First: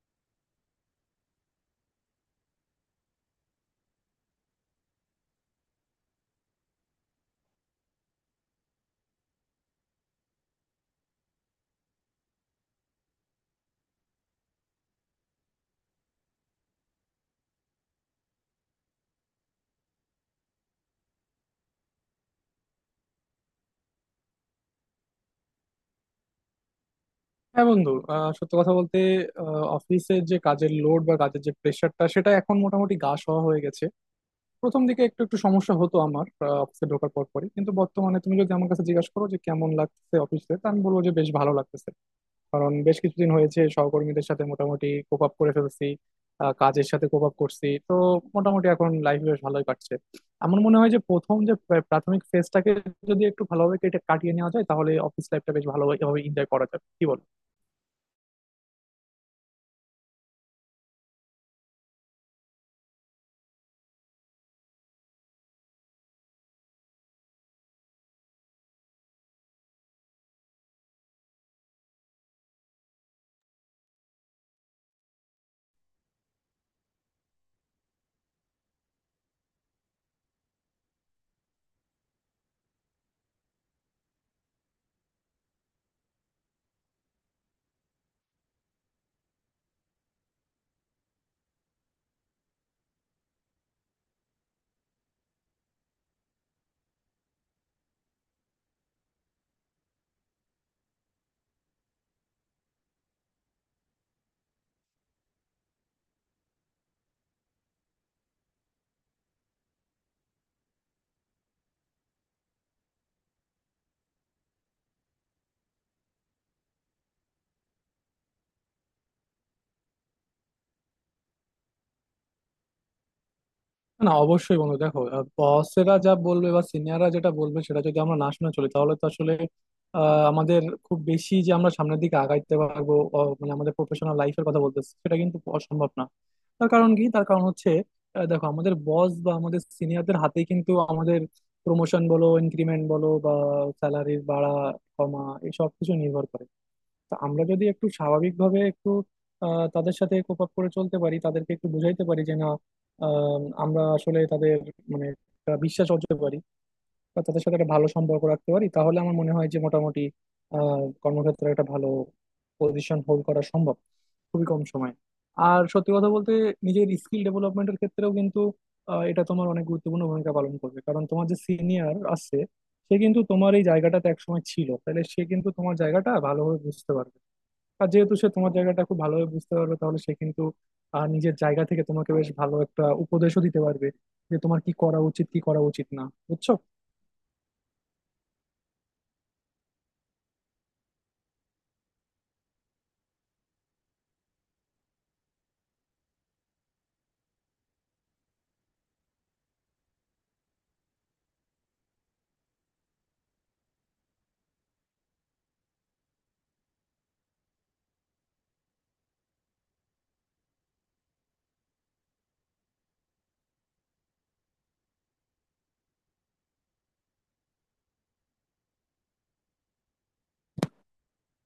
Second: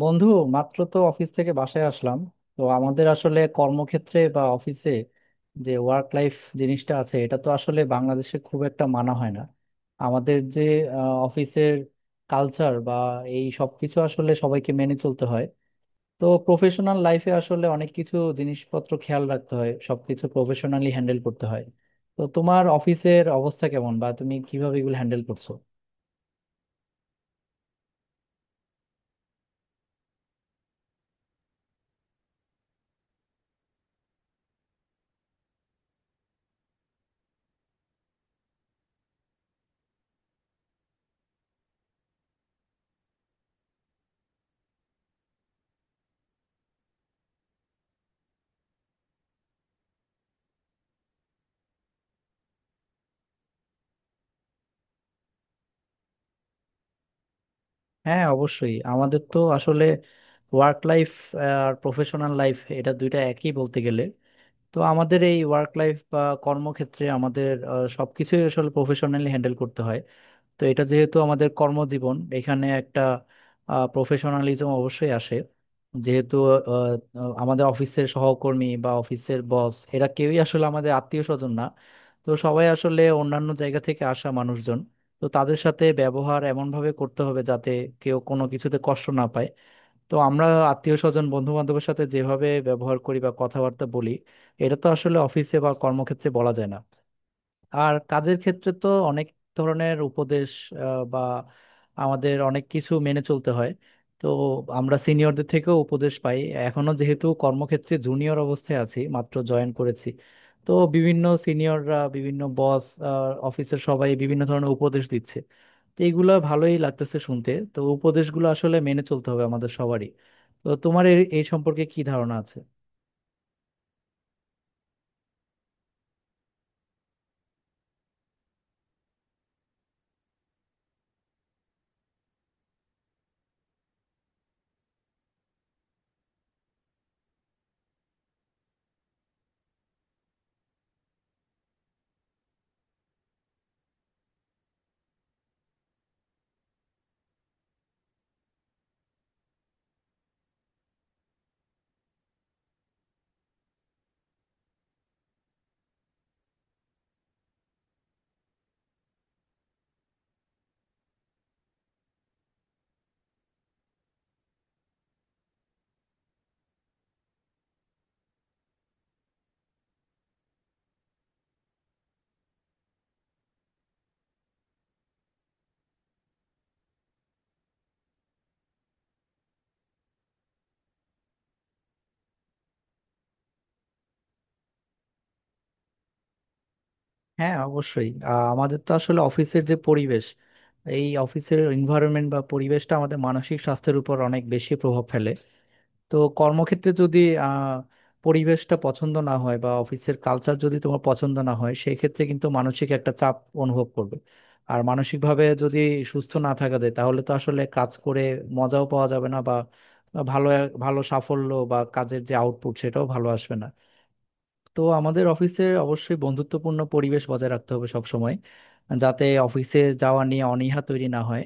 বন্ধু, মাত্র তো অফিস থেকে বাসায় আসলাম। তো আমাদের আসলে কর্মক্ষেত্রে বা অফিসে যে ওয়ার্ক লাইফ জিনিসটা আছে, এটা তো আসলে বাংলাদেশে খুব একটা মানা হয় না। আমাদের যে অফিসের কালচার বা এই সব কিছু আসলে সবাইকে মেনে চলতে হয়। তো প্রফেশনাল লাইফে আসলে অনেক কিছু জিনিসপত্র খেয়াল রাখতে হয়, সবকিছু প্রফেশনালি হ্যান্ডেল করতে হয়। তো তোমার অফিসের অবস্থা কেমন বা তুমি কিভাবে এগুলো হ্যান্ডেল করছো? হ্যাঁ বন্ধু, সত্য কথা বলতে অফিসের যে কাজের লোড বা কাজের যে প্রেশারটা সেটা এখন মোটামুটি গা সওয়া হয়ে গেছে। প্রথম দিকে একটু একটু সমস্যা হতো আমার অফিসে ঢোকার পর পরই, কিন্তু বর্তমানে তুমি যদি আমার কাছে জিজ্ঞাসা করো যে কেমন লাগছে অফিসে, তা আমি বলবো যে বেশ ভালো লাগতেছে। কারণ বেশ কিছুদিন হয়েছে সহকর্মীদের সাথে মোটামুটি কোপ আপ করে ফেলছি, কাজের সাথে কোপ আপ করছি, তো মোটামুটি এখন লাইফ বেশ ভালোই কাটছে। আমার মনে হয় যে প্রথম যে প্রাথমিক ফেজটাকে যদি একটু ভালোভাবে কাটিয়ে নেওয়া যায়, তাহলে অফিস লাইফটা বেশ ভালোভাবে এনজয় করা যাবে, কি বলো? হ্যাঁ, অবশ্যই আমাদের তো আসলে ওয়ার্ক লাইফ আর প্রফেশনাল লাইফ এটা দুইটা একই বলতে গেলে। তো আমাদের এই ওয়ার্ক লাইফ বা কর্মক্ষেত্রে আমাদের সবকিছুই আসলে প্রফেশনালি হ্যান্ডেল করতে হয়। তো এটা যেহেতু আমাদের কর্মজীবন, এখানে একটা প্রফেশনালিজম অবশ্যই আসে। যেহেতু আহ, আহ, আমাদের অফিসের সহকর্মী বা অফিসের বস এরা কেউই আসলে আমাদের আত্মীয় স্বজন না, তো সবাই আসলে অন্যান্য জায়গা থেকে আসা মানুষজন। তো তাদের সাথে ব্যবহার এমনভাবে করতে হবে যাতে কেউ কোনো কিছুতে কষ্ট না পায়। তো আমরা আত্মীয় স্বজন বন্ধু বান্ধবের সাথে যেভাবে ব্যবহার করি বা কথাবার্তা বলি, এটা তো আসলে অফিসে বা কর্মক্ষেত্রে বলা যায় না। আর কাজের ক্ষেত্রে তো অনেক ধরনের উপদেশ বা আমাদের অনেক কিছু মেনে চলতে হয়। তো আমরা সিনিয়রদের থেকেও উপদেশ পাই, এখনো যেহেতু কর্মক্ষেত্রে জুনিয়র অবস্থায় আছি, মাত্র জয়েন করেছি। তো বিভিন্ন সিনিয়ররা, বিভিন্ন বস, অফিসের সবাই বিভিন্ন ধরনের উপদেশ দিচ্ছে। তো এইগুলো ভালোই লাগতেছে শুনতে, তো উপদেশগুলো আসলে মেনে চলতে হবে আমাদের সবারই। তো তোমার এ এই সম্পর্কে কি ধারণা আছে? না, অবশ্যই বন্ধু দেখো, বসেরা যা বলবে বা সিনিয়ররা যেটা বলবে সেটা যদি আমরা না শুনে চলি তাহলে তো আসলে আমাদের খুব বেশি যে আমরা সামনের দিকে আগাইতে পারবো, মানে আমাদের প্রফেশনাল লাইফের কথা বলতেছি, সেটা কিন্তু অসম্ভব না। তার কারণ কি? তার কারণ হচ্ছে দেখো, আমাদের বস বা আমাদের সিনিয়রদের হাতেই কিন্তু আমাদের প্রমোশন বলো, ইনক্রিমেন্ট বলো, বা স্যালারির বাড়া কমা, এই সব কিছু নির্ভর করে। তো আমরা যদি একটু স্বাভাবিকভাবে একটু তাদের সাথে কোপ আপ করে চলতে পারি, তাদেরকে একটু বোঝাইতে পারি যে না, আমরা আসলে তাদের মানে একটা বিশ্বাস অর্জন করতে পারি বা তাদের সাথে একটা ভালো সম্পর্ক রাখতে পারি, তাহলে আমার মনে হয় যে মোটামুটি কর্মক্ষেত্রে একটা ভালো পজিশন হোল্ড করা সম্ভব খুবই কম সময়ে। আর সত্যি কথা বলতে নিজের স্কিল ডেভেলপমেন্টের ক্ষেত্রেও কিন্তু এটা তোমার অনেক গুরুত্বপূর্ণ ভূমিকা পালন করবে। কারণ তোমার যে সিনিয়র আছে সে কিন্তু তোমার এই জায়গাটাতে একসময় ছিল, তাহলে সে কিন্তু তোমার জায়গাটা ভালোভাবে বুঝতে পারবে। আর যেহেতু সে তোমার জায়গাটা খুব ভালোভাবে বুঝতে পারবে, তাহলে সে কিন্তু নিজের জায়গা থেকে তোমাকে বেশ ভালো একটা উপদেশও দিতে পারবে যে তোমার কি করা উচিত, কি করা উচিত না। বুঝছো? হ্যাঁ, অবশ্যই। আমাদের তো আসলে অফিসের যে পরিবেশ, এই অফিসের এনভায়রনমেন্ট বা পরিবেশটা আমাদের মানসিক স্বাস্থ্যের উপর অনেক বেশি প্রভাব ফেলে। তো কর্মক্ষেত্রে যদি আহ, পরিবেশটা পছন্দ না হয় বা অফিসের কালচার যদি তোমার পছন্দ না হয়, সেই ক্ষেত্রে কিন্তু মানসিক একটা চাপ অনুভব করবে। আর মানসিকভাবে যদি সুস্থ না থাকা যায় তাহলে তো আসলে কাজ করে মজাও পাওয়া যাবে না, বা বা ভালো ভালো সাফল্য বা কাজের যে আউটপুট সেটাও ভালো আসবে না। তো আমাদের অফিসে অবশ্যই বন্ধুত্বপূর্ণ পরিবেশ বজায় রাখতে হবে সব সময়, যাতে অফিসে যাওয়া নিয়ে অনীহা তৈরি না হয়,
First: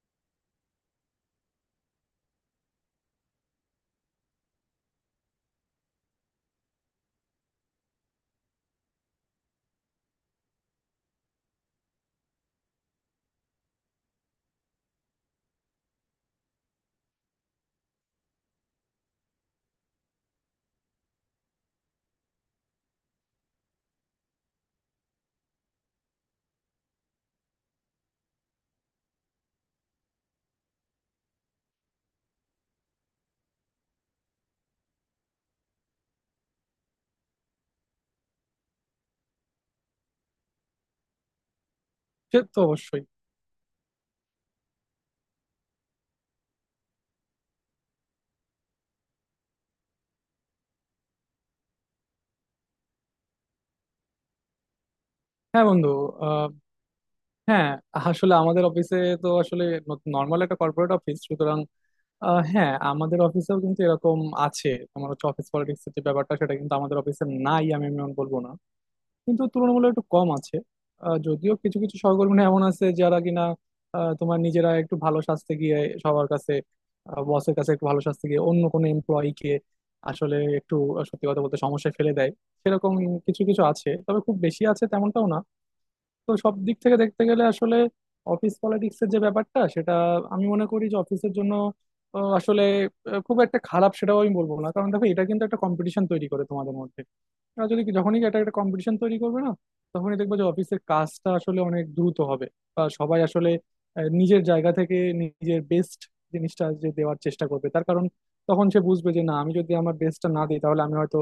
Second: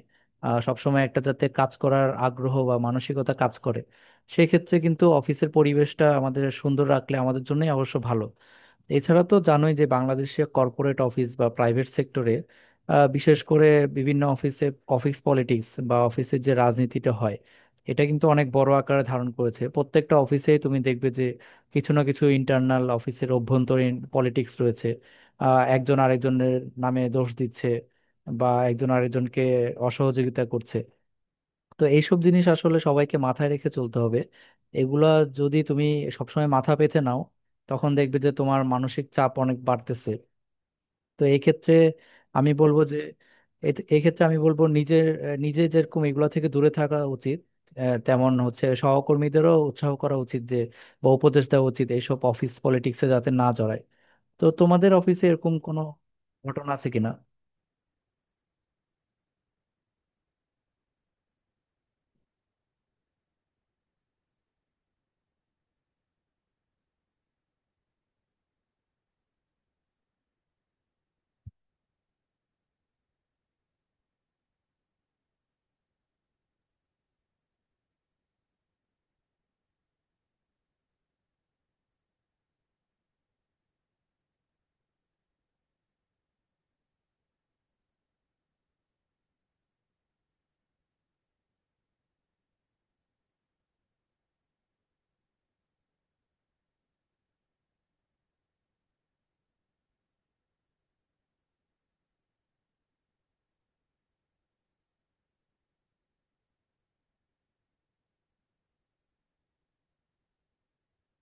সব সময় একটা যাতে কাজ করার আগ্রহ বা মানসিকতা কাজ করে। সেক্ষেত্রে কিন্তু অফিসের পরিবেশটা আমাদের সুন্দর রাখলে আমাদের জন্যই অবশ্য ভালো। এছাড়া তো জানোই যে বাংলাদেশে কর্পোরেট অফিস বা প্রাইভেট সেক্টরে, বিশেষ করে বিভিন্ন অফিসে, অফিস পলিটিক্স বা অফিসের যে রাজনীতিটা হয় এটা কিন্তু অনেক বড় আকারে ধারণ করেছে। প্রত্যেকটা অফিসে তুমি দেখবে কিছু না কিছু ইন্টারনাল অফিসের অভ্যন্তরীণ পলিটিক্স রয়েছে। একজন আরেকজনের নামে দোষ দিচ্ছে বা একজন আরেকজনকে অসহযোগিতা করছে। তো এইসব জিনিস আসলে সবাইকে মাথায় রেখে চলতে হবে। এগুলা যদি তুমি সবসময় মাথা পেতে নাও, তখন দেখবে যে তোমার মানসিক চাপ অনেক বাড়তেছে। তো এই ক্ষেত্রে সে আমি তো বলবো যে অবশ্যই। এ- এই ক্ষেত্রে আমি বলবো নিজের আহ, নিজে যেরকম এগুলা থেকে দূরে থাকা উচিত, তেমন হচ্ছে সহকর্মীদেরও উৎসাহ করা উচিত যে বা উপদেশ দেওয়া উচিত এইসব অফিস পলিটিক্সে যাতে না জড়ায়। তো তোমাদের অফিসে এরকম হ্যাঁ কোনো বন্ধু, আহ, ঘটনা আছে কিনা? হ্যাঁ, আসলে আমাদের অফিসে তো আসলে নর্মাল একটা কর্পোরেট অফিস, সুতরাং হ্যাঁ, আমাদের অফিসেও কিন্তু এরকম আছে। তোমার হচ্ছে অফিস পলিটিক্স এর যে ব্যাপারটা, সেটা কিন্তু আমাদের অফিসে নাই আমি এমন বলবো না, কিন্তু তুলনামূলক একটু কম আছে। যদিও কিছু কিছু সহকর্মী এমন আছে যারা কিনা তোমার নিজেরা একটু ভালো সাজতে গিয়ে সবার কাছে, বসের কাছে একটু ভালো সাজতে গিয়ে অন্য কোনো এমপ্লয়িকে আসলে একটু সত্যি কথা বলতে সমস্যায় ফেলে দেয়। সেরকম কিছু কিছু আছে, তবে খুব বেশি আছে তেমনটাও না। তো সব দিক থেকে দেখতে গেলে আসলে অফিস পলিটিক্সের যে ব্যাপারটা সেটা আমি মনে করি যে অফিসের জন্য আহ, আসলে খুব একটা খারাপ সেটাও আমি বলবো না। কারণ দেখো, এটা কিন্তু একটা কম্পিটিশন তৈরি করে তোমাদের মধ্যে। আর যদি যখনই একটা একটা কম্পিটিশন তৈরি করবে না, তখনই দেখবে যে অফিসের কাজটা আসলে অনেক দ্রুত হবে। বা সবাই আসলে নিজের জায়গা থেকে নিজের বেস্ট জিনিসটা যে দেওয়ার চেষ্টা করবে, তার কারণ তখন সে বুঝবে যে না, আমি যদি আমার বেস্টটা না দিই তাহলে আমি হয়তো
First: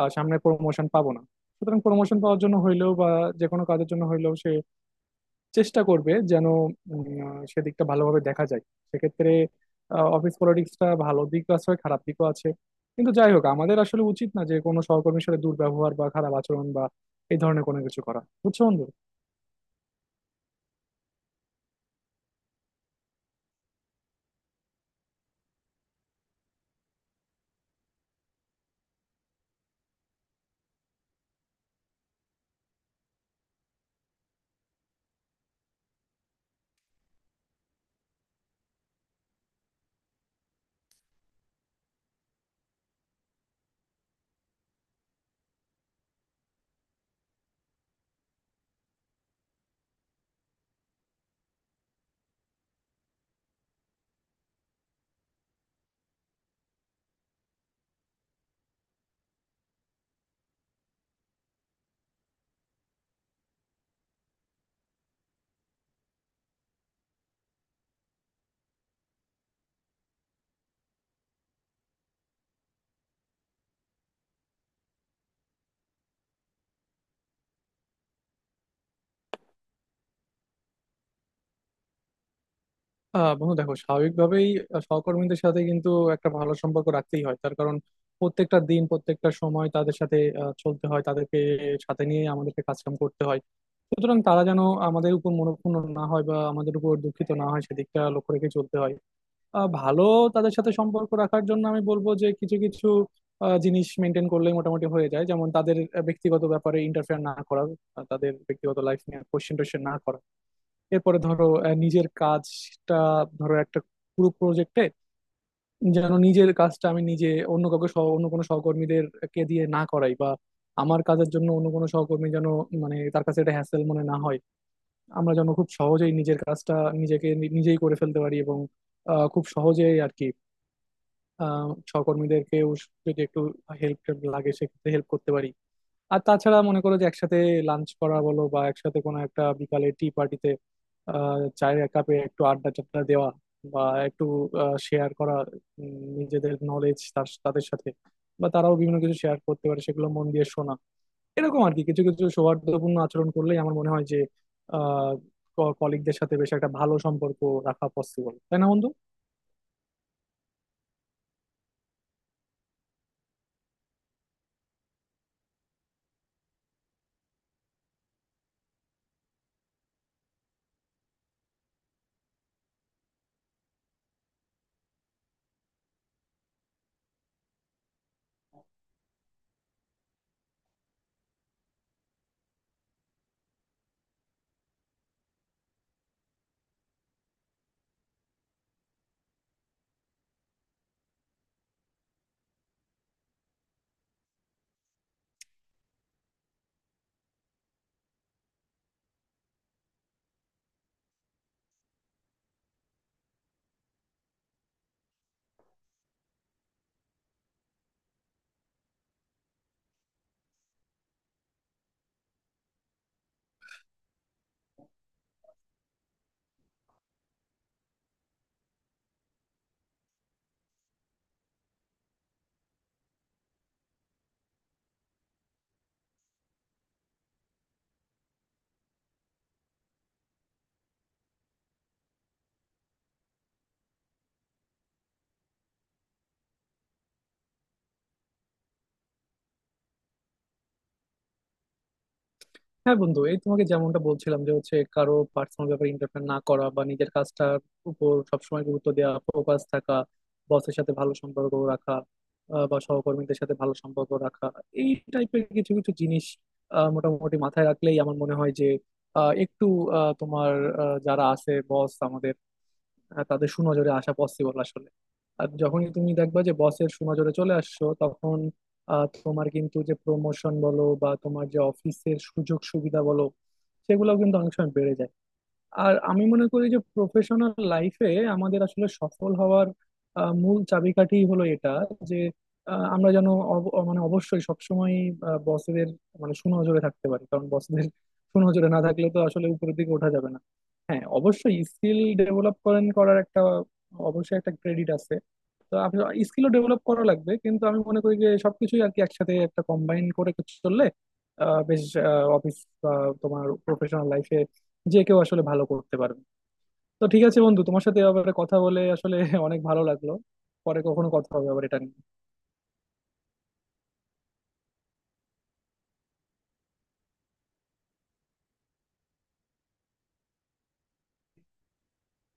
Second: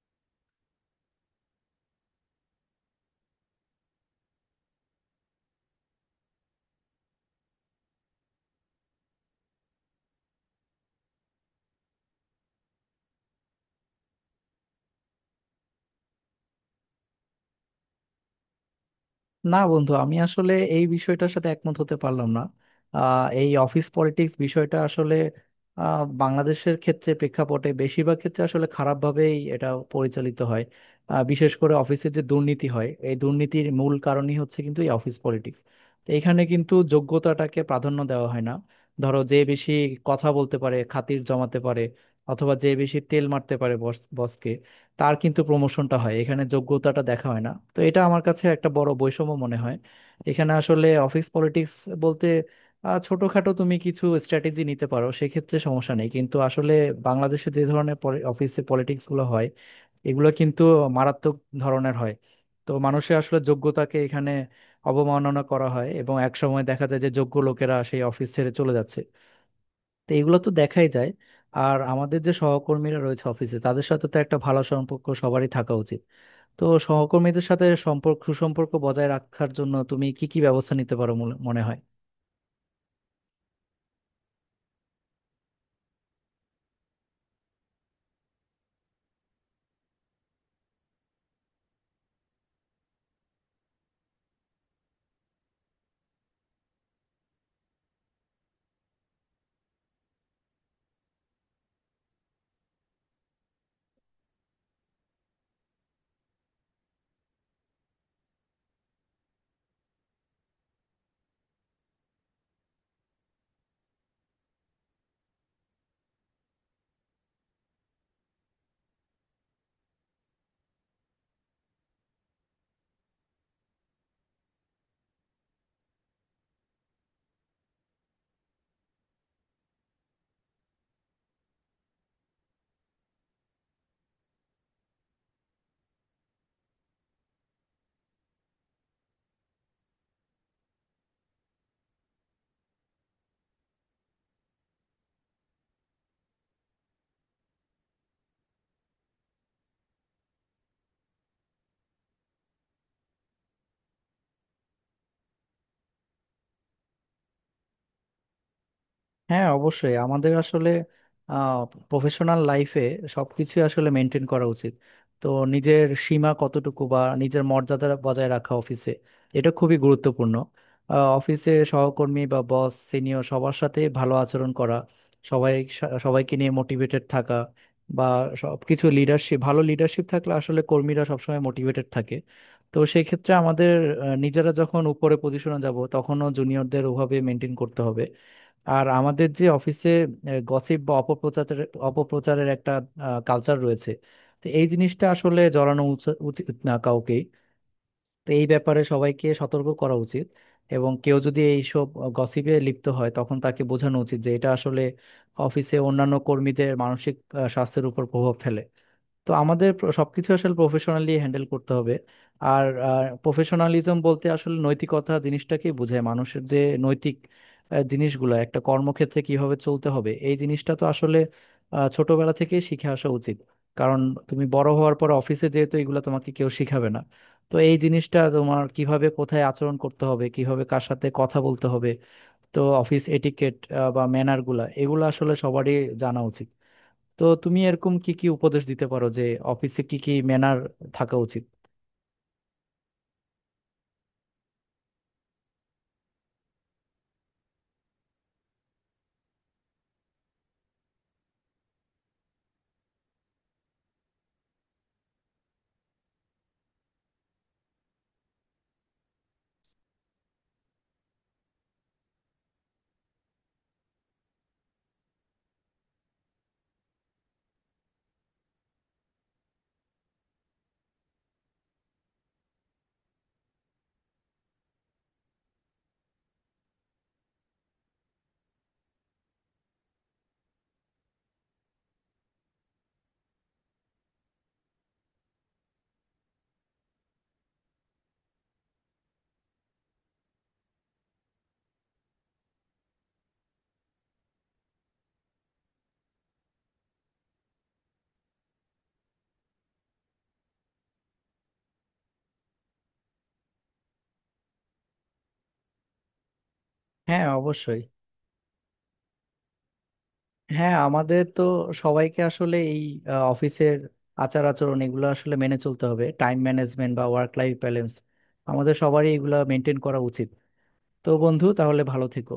সামনে প্রমোশন পাবো না। সুতরাং প্রমোশন পাওয়ার জন্য হইলেও বা যে কোনো কাজের জন্য হইলেও সে চেষ্টা করবে যেন সেদিকটা ভালোভাবে দেখা যায়। সেক্ষেত্রে অফিস পলিটিক্সটা ভালো দিক আছে, খারাপ দিকও আছে। কিন্তু যাই হোক, আমাদের আসলে উচিত না যে কোনো সহকর্মীর সাথে দুর্ব্যবহার বা খারাপ আচরণ বা এই ধরনের কোনো কিছু করা। বুঝছো বন্ধু? না বন্ধু, আমি আসলে এই বিষয়টার সাথে একমত হতে পারলাম না। এই অফিস পলিটিক্স বিষয়টা আসলে বাংলাদেশের ক্ষেত্রে প্রেক্ষাপটে বেশিরভাগ ক্ষেত্রে আসলে খারাপভাবেই এটা পরিচালিত হয়। বিশেষ করে অফিসে যে দুর্নীতি হয়, এই দুর্নীতির মূল কারণই হচ্ছে কিন্তু এই অফিস পলিটিক্স। তো এখানে কিন্তু যোগ্যতাটাকে প্রাধান্য দেওয়া হয় না। ধরো, যে বেশি কথা বলতে পারে, খাতির জমাতে পারে, অথবা যে বেশি তেল মারতে পারে বস বসকে, তার কিন্তু প্রমোশনটা হয়, এখানে যোগ্যতাটা দেখা হয় না। তো এটা আমার কাছে একটা বড় বৈষম্য মনে হয়। এখানে আসলে অফিস পলিটিক্স বলতে ছোটখাটো তুমি কিছু স্ট্র্যাটেজি নিতে পারো, সেক্ষেত্রে সমস্যা নেই, কিন্তু আসলে বাংলাদেশে যে ধরনের অফিসে পলিটিক্স গুলো হয় এগুলো কিন্তু মারাত্মক ধরনের হয়। তো মানুষের আসলে যোগ্যতাকে এখানে অবমাননা করা হয় এবং একসময় দেখা যায় যে যোগ্য লোকেরা সেই অফিস ছেড়ে চলে যাচ্ছে। তো এগুলো তো দেখাই যায়। আর আমাদের যে সহকর্মীরা রয়েছে অফিসে তাদের সাথে তো একটা ভালো সম্পর্ক সবারই থাকা উচিত। তো সহকর্মীদের সাথে সম্পর্ক সুসম্পর্ক বজায় রাখার জন্য তুমি কি কি ব্যবস্থা নিতে পারো মনে মনে হয়? বন্ধু দেখো, স্বাভাবিকভাবেই সহকর্মীদের সাথে কিন্তু একটা ভালো সম্পর্ক রাখতেই হয়। তার কারণ প্রত্যেকটা দিন, প্রত্যেকটা সময় তাদের সাথে চলতে হয়, তাদেরকে সাথে নিয়ে আমাদেরকে কাজকাম করতে হয়। সুতরাং তারা যেন আমাদের উপর মনোক্ষুণ্ণ না হয় বা আমাদের উপর দুঃখিত না হয়, সেদিকটা লক্ষ্য রেখে চলতে হয়। ভালো তাদের সাথে সম্পর্ক রাখার জন্য আমি বলবো যে কিছু কিছু জিনিস মেনটেন করলে মোটামুটি হয়ে যায়। যেমন তাদের ব্যক্তিগত ব্যাপারে ইন্টারফেয়ার না করা, তাদের ব্যক্তিগত লাইফ নিয়ে কোশ্চেন টোশ্চেন না করা, এরপরে ধরো নিজের কাজটা, ধরো একটা পুরো প্রজেক্টে যেন নিজের কাজটা আমি নিজে, অন্য কাউকে সহ অন্য কোনো সহকর্মীদের কে দিয়ে না করাই, বা আমার কাজের জন্য অন্য কোনো সহকর্মী যেন মানে তার কাছে এটা হ্যাসেল মনে না হয়, আমরা যেন খুব সহজেই নিজের কাজটা নিজেই করে ফেলতে পারি এবং খুব সহজেই আর কি। সহকর্মীদেরকেও যদি একটু হেল্প লাগে সেক্ষেত্রে হেল্প করতে পারি। আর তাছাড়া মনে করো যে একসাথে লাঞ্চ করা বলো, বা একসাথে কোনো একটা বিকালে টি পার্টিতে চায়ের এক কাপে একটু আড্ডা টাড্ডা দেওয়া, বা একটু শেয়ার করা নিজেদের নলেজ তাদের সাথে, বা তারাও বিভিন্ন কিছু শেয়ার করতে পারে সেগুলো মন দিয়ে শোনা, এরকম আর কি কিছু কিছু সৌহার্দ্যপূর্ণ আচরণ করলেই আমার মনে হয় যে আহ কলিগদের সাথে বেশ একটা ভালো সম্পর্ক রাখা পসিবল। তাই না বন্ধু? হ্যাঁ, অবশ্যই আমাদের আসলে প্রফেশনাল লাইফে সবকিছু আসলে মেনটেন করা উচিত। তো নিজের সীমা কতটুকু বা নিজের মর্যাদা বজায় রাখা অফিসে, এটা খুবই গুরুত্বপূর্ণ। অফিসে সহকর্মী বা বস সিনিয়র সবার সাথে ভালো আচরণ করা, সবাই সবাইকে নিয়ে মোটিভেটেড থাকা, বা সবকিছু লিডারশিপ, ভালো লিডারশিপ থাকলে আসলে কর্মীরা সবসময় মোটিভেটেড থাকে। তো সেই ক্ষেত্রে আমাদের নিজেরা যখন উপরে পজিশনে যাব তখনও জুনিয়রদের ওভাবে মেনটেন করতে হবে। আর আমাদের যে অফিসে গসিপ বা অপপ্রচারের অপপ্রচারের একটা কালচার রয়েছে, তো এই জিনিসটা আসলে জড়ানো উচিত না কাউকেই। তো এই ব্যাপারে সবাইকে সতর্ক করা উচিত এবং কেউ যদি এইসব গসিপে লিপ্ত হয় তখন তাকে বোঝানো উচিত যে এটা আসলে অফিসে অন্যান্য কর্মীদের মানসিক স্বাস্থ্যের উপর প্রভাব ফেলে। তো আমাদের সবকিছু আসলে প্রফেশনালি হ্যান্ডেল করতে হবে। আর প্রফেশনালিজম বলতে আসলে নৈতিকতা জিনিসটাকে বোঝায়, মানুষের যে নৈতিক জিনিসগুলো একটা কর্মক্ষেত্রে কিভাবে চলতে হবে, এই জিনিসটা তো আসলে ছোটবেলা থেকে শিখে আসা উচিত। কারণ তুমি বড় হওয়ার পর অফিসে যেহেতু এগুলো তোমাকে কেউ শিখাবে না, তো এই জিনিসটা তোমার কিভাবে কোথায় আচরণ করতে হবে, কিভাবে কার সাথে কথা বলতে হবে, তো অফিস এটিকেট বা ম্যানারগুলা এগুলো আসলে সবারই জানা উচিত। তো তুমি এরকম কি কি উপদেশ দিতে পারো যে অফিসে কি কি ম্যানার থাকা উচিত? হ্যাঁ বন্ধু, এই তোমাকে যেমনটা বলছিলাম যে হচ্ছে কারো পার্সোনাল ব্যাপারে ইন্টারফেয়ার না করা, বা নিজের কাজটার উপর সবসময় গুরুত্ব দেওয়া, ফোকাস থাকা, বসের সাথে ভালো সম্পর্ক রাখা, বা সহকর্মীদের সাথে ভালো সম্পর্ক রাখা, এই টাইপের কিছু কিছু জিনিস মোটামুটি মাথায় রাখলেই আমার মনে হয় যে আহ, একটু আহ, তোমার আহ, যারা আছে বস আমাদের, তাদের সুনজরে আসা পসিবল আসলে। আর যখনই তুমি দেখবা যে বসের সুনজরে চলে আসছো, তখন তোমার কিন্তু যে প্রমোশন বলো বা তোমার যে অফিসের সুযোগ সুবিধা বলো, সেগুলো কিন্তু অনেক সময় বেড়ে যায়। আর আমি মনে করি যে প্রফেশনাল লাইফে আমাদের আসলে সফল হওয়ার মূল চাবিকাঠি হলো এটা, যে আমরা যেন মানে অবশ্যই সবসময় বসেদের মানে সুনজরে থাকতে পারি। কারণ বসদের সুনজরে না থাকলে তো আসলে উপরের দিকে ওঠা যাবে না। হ্যাঁ অবশ্যই স্কিল ডেভেলপ করেন করার একটা, অবশ্যই একটা ক্রেডিট আছে। তো আপনি স্কিলও ডেভেলপ করা লাগবে, কিন্তু আমি মনে করি যে সবকিছুই আর কি একসাথে একটা কম্বাইন করে চললে বেশ অফিস বা তোমার প্রফেশনাল লাইফে যে কেউ আসলে ভালো করতে পারবে। তো ঠিক হ্যাঁ, আছে বন্ধু, অবশ্যই। তোমার সাথে এ ব্যাপারে কথা বলে আসলে অনেক ভালো লাগলো। হ্যাঁ, পরে কখনো আমাদের কথা তো হবে আবার এটা নিয়ে। সবাইকে আসলে এই অফিসের আচার আচরণ এগুলো আসলে মেনে চলতে হবে, টাইম ম্যানেজমেন্ট বা ওয়ার্ক লাইফ ব্যালেন্স আমাদের সবারই এগুলো মেনটেন করা উচিত। তো বন্ধু, তাহলে ভালো থেকো।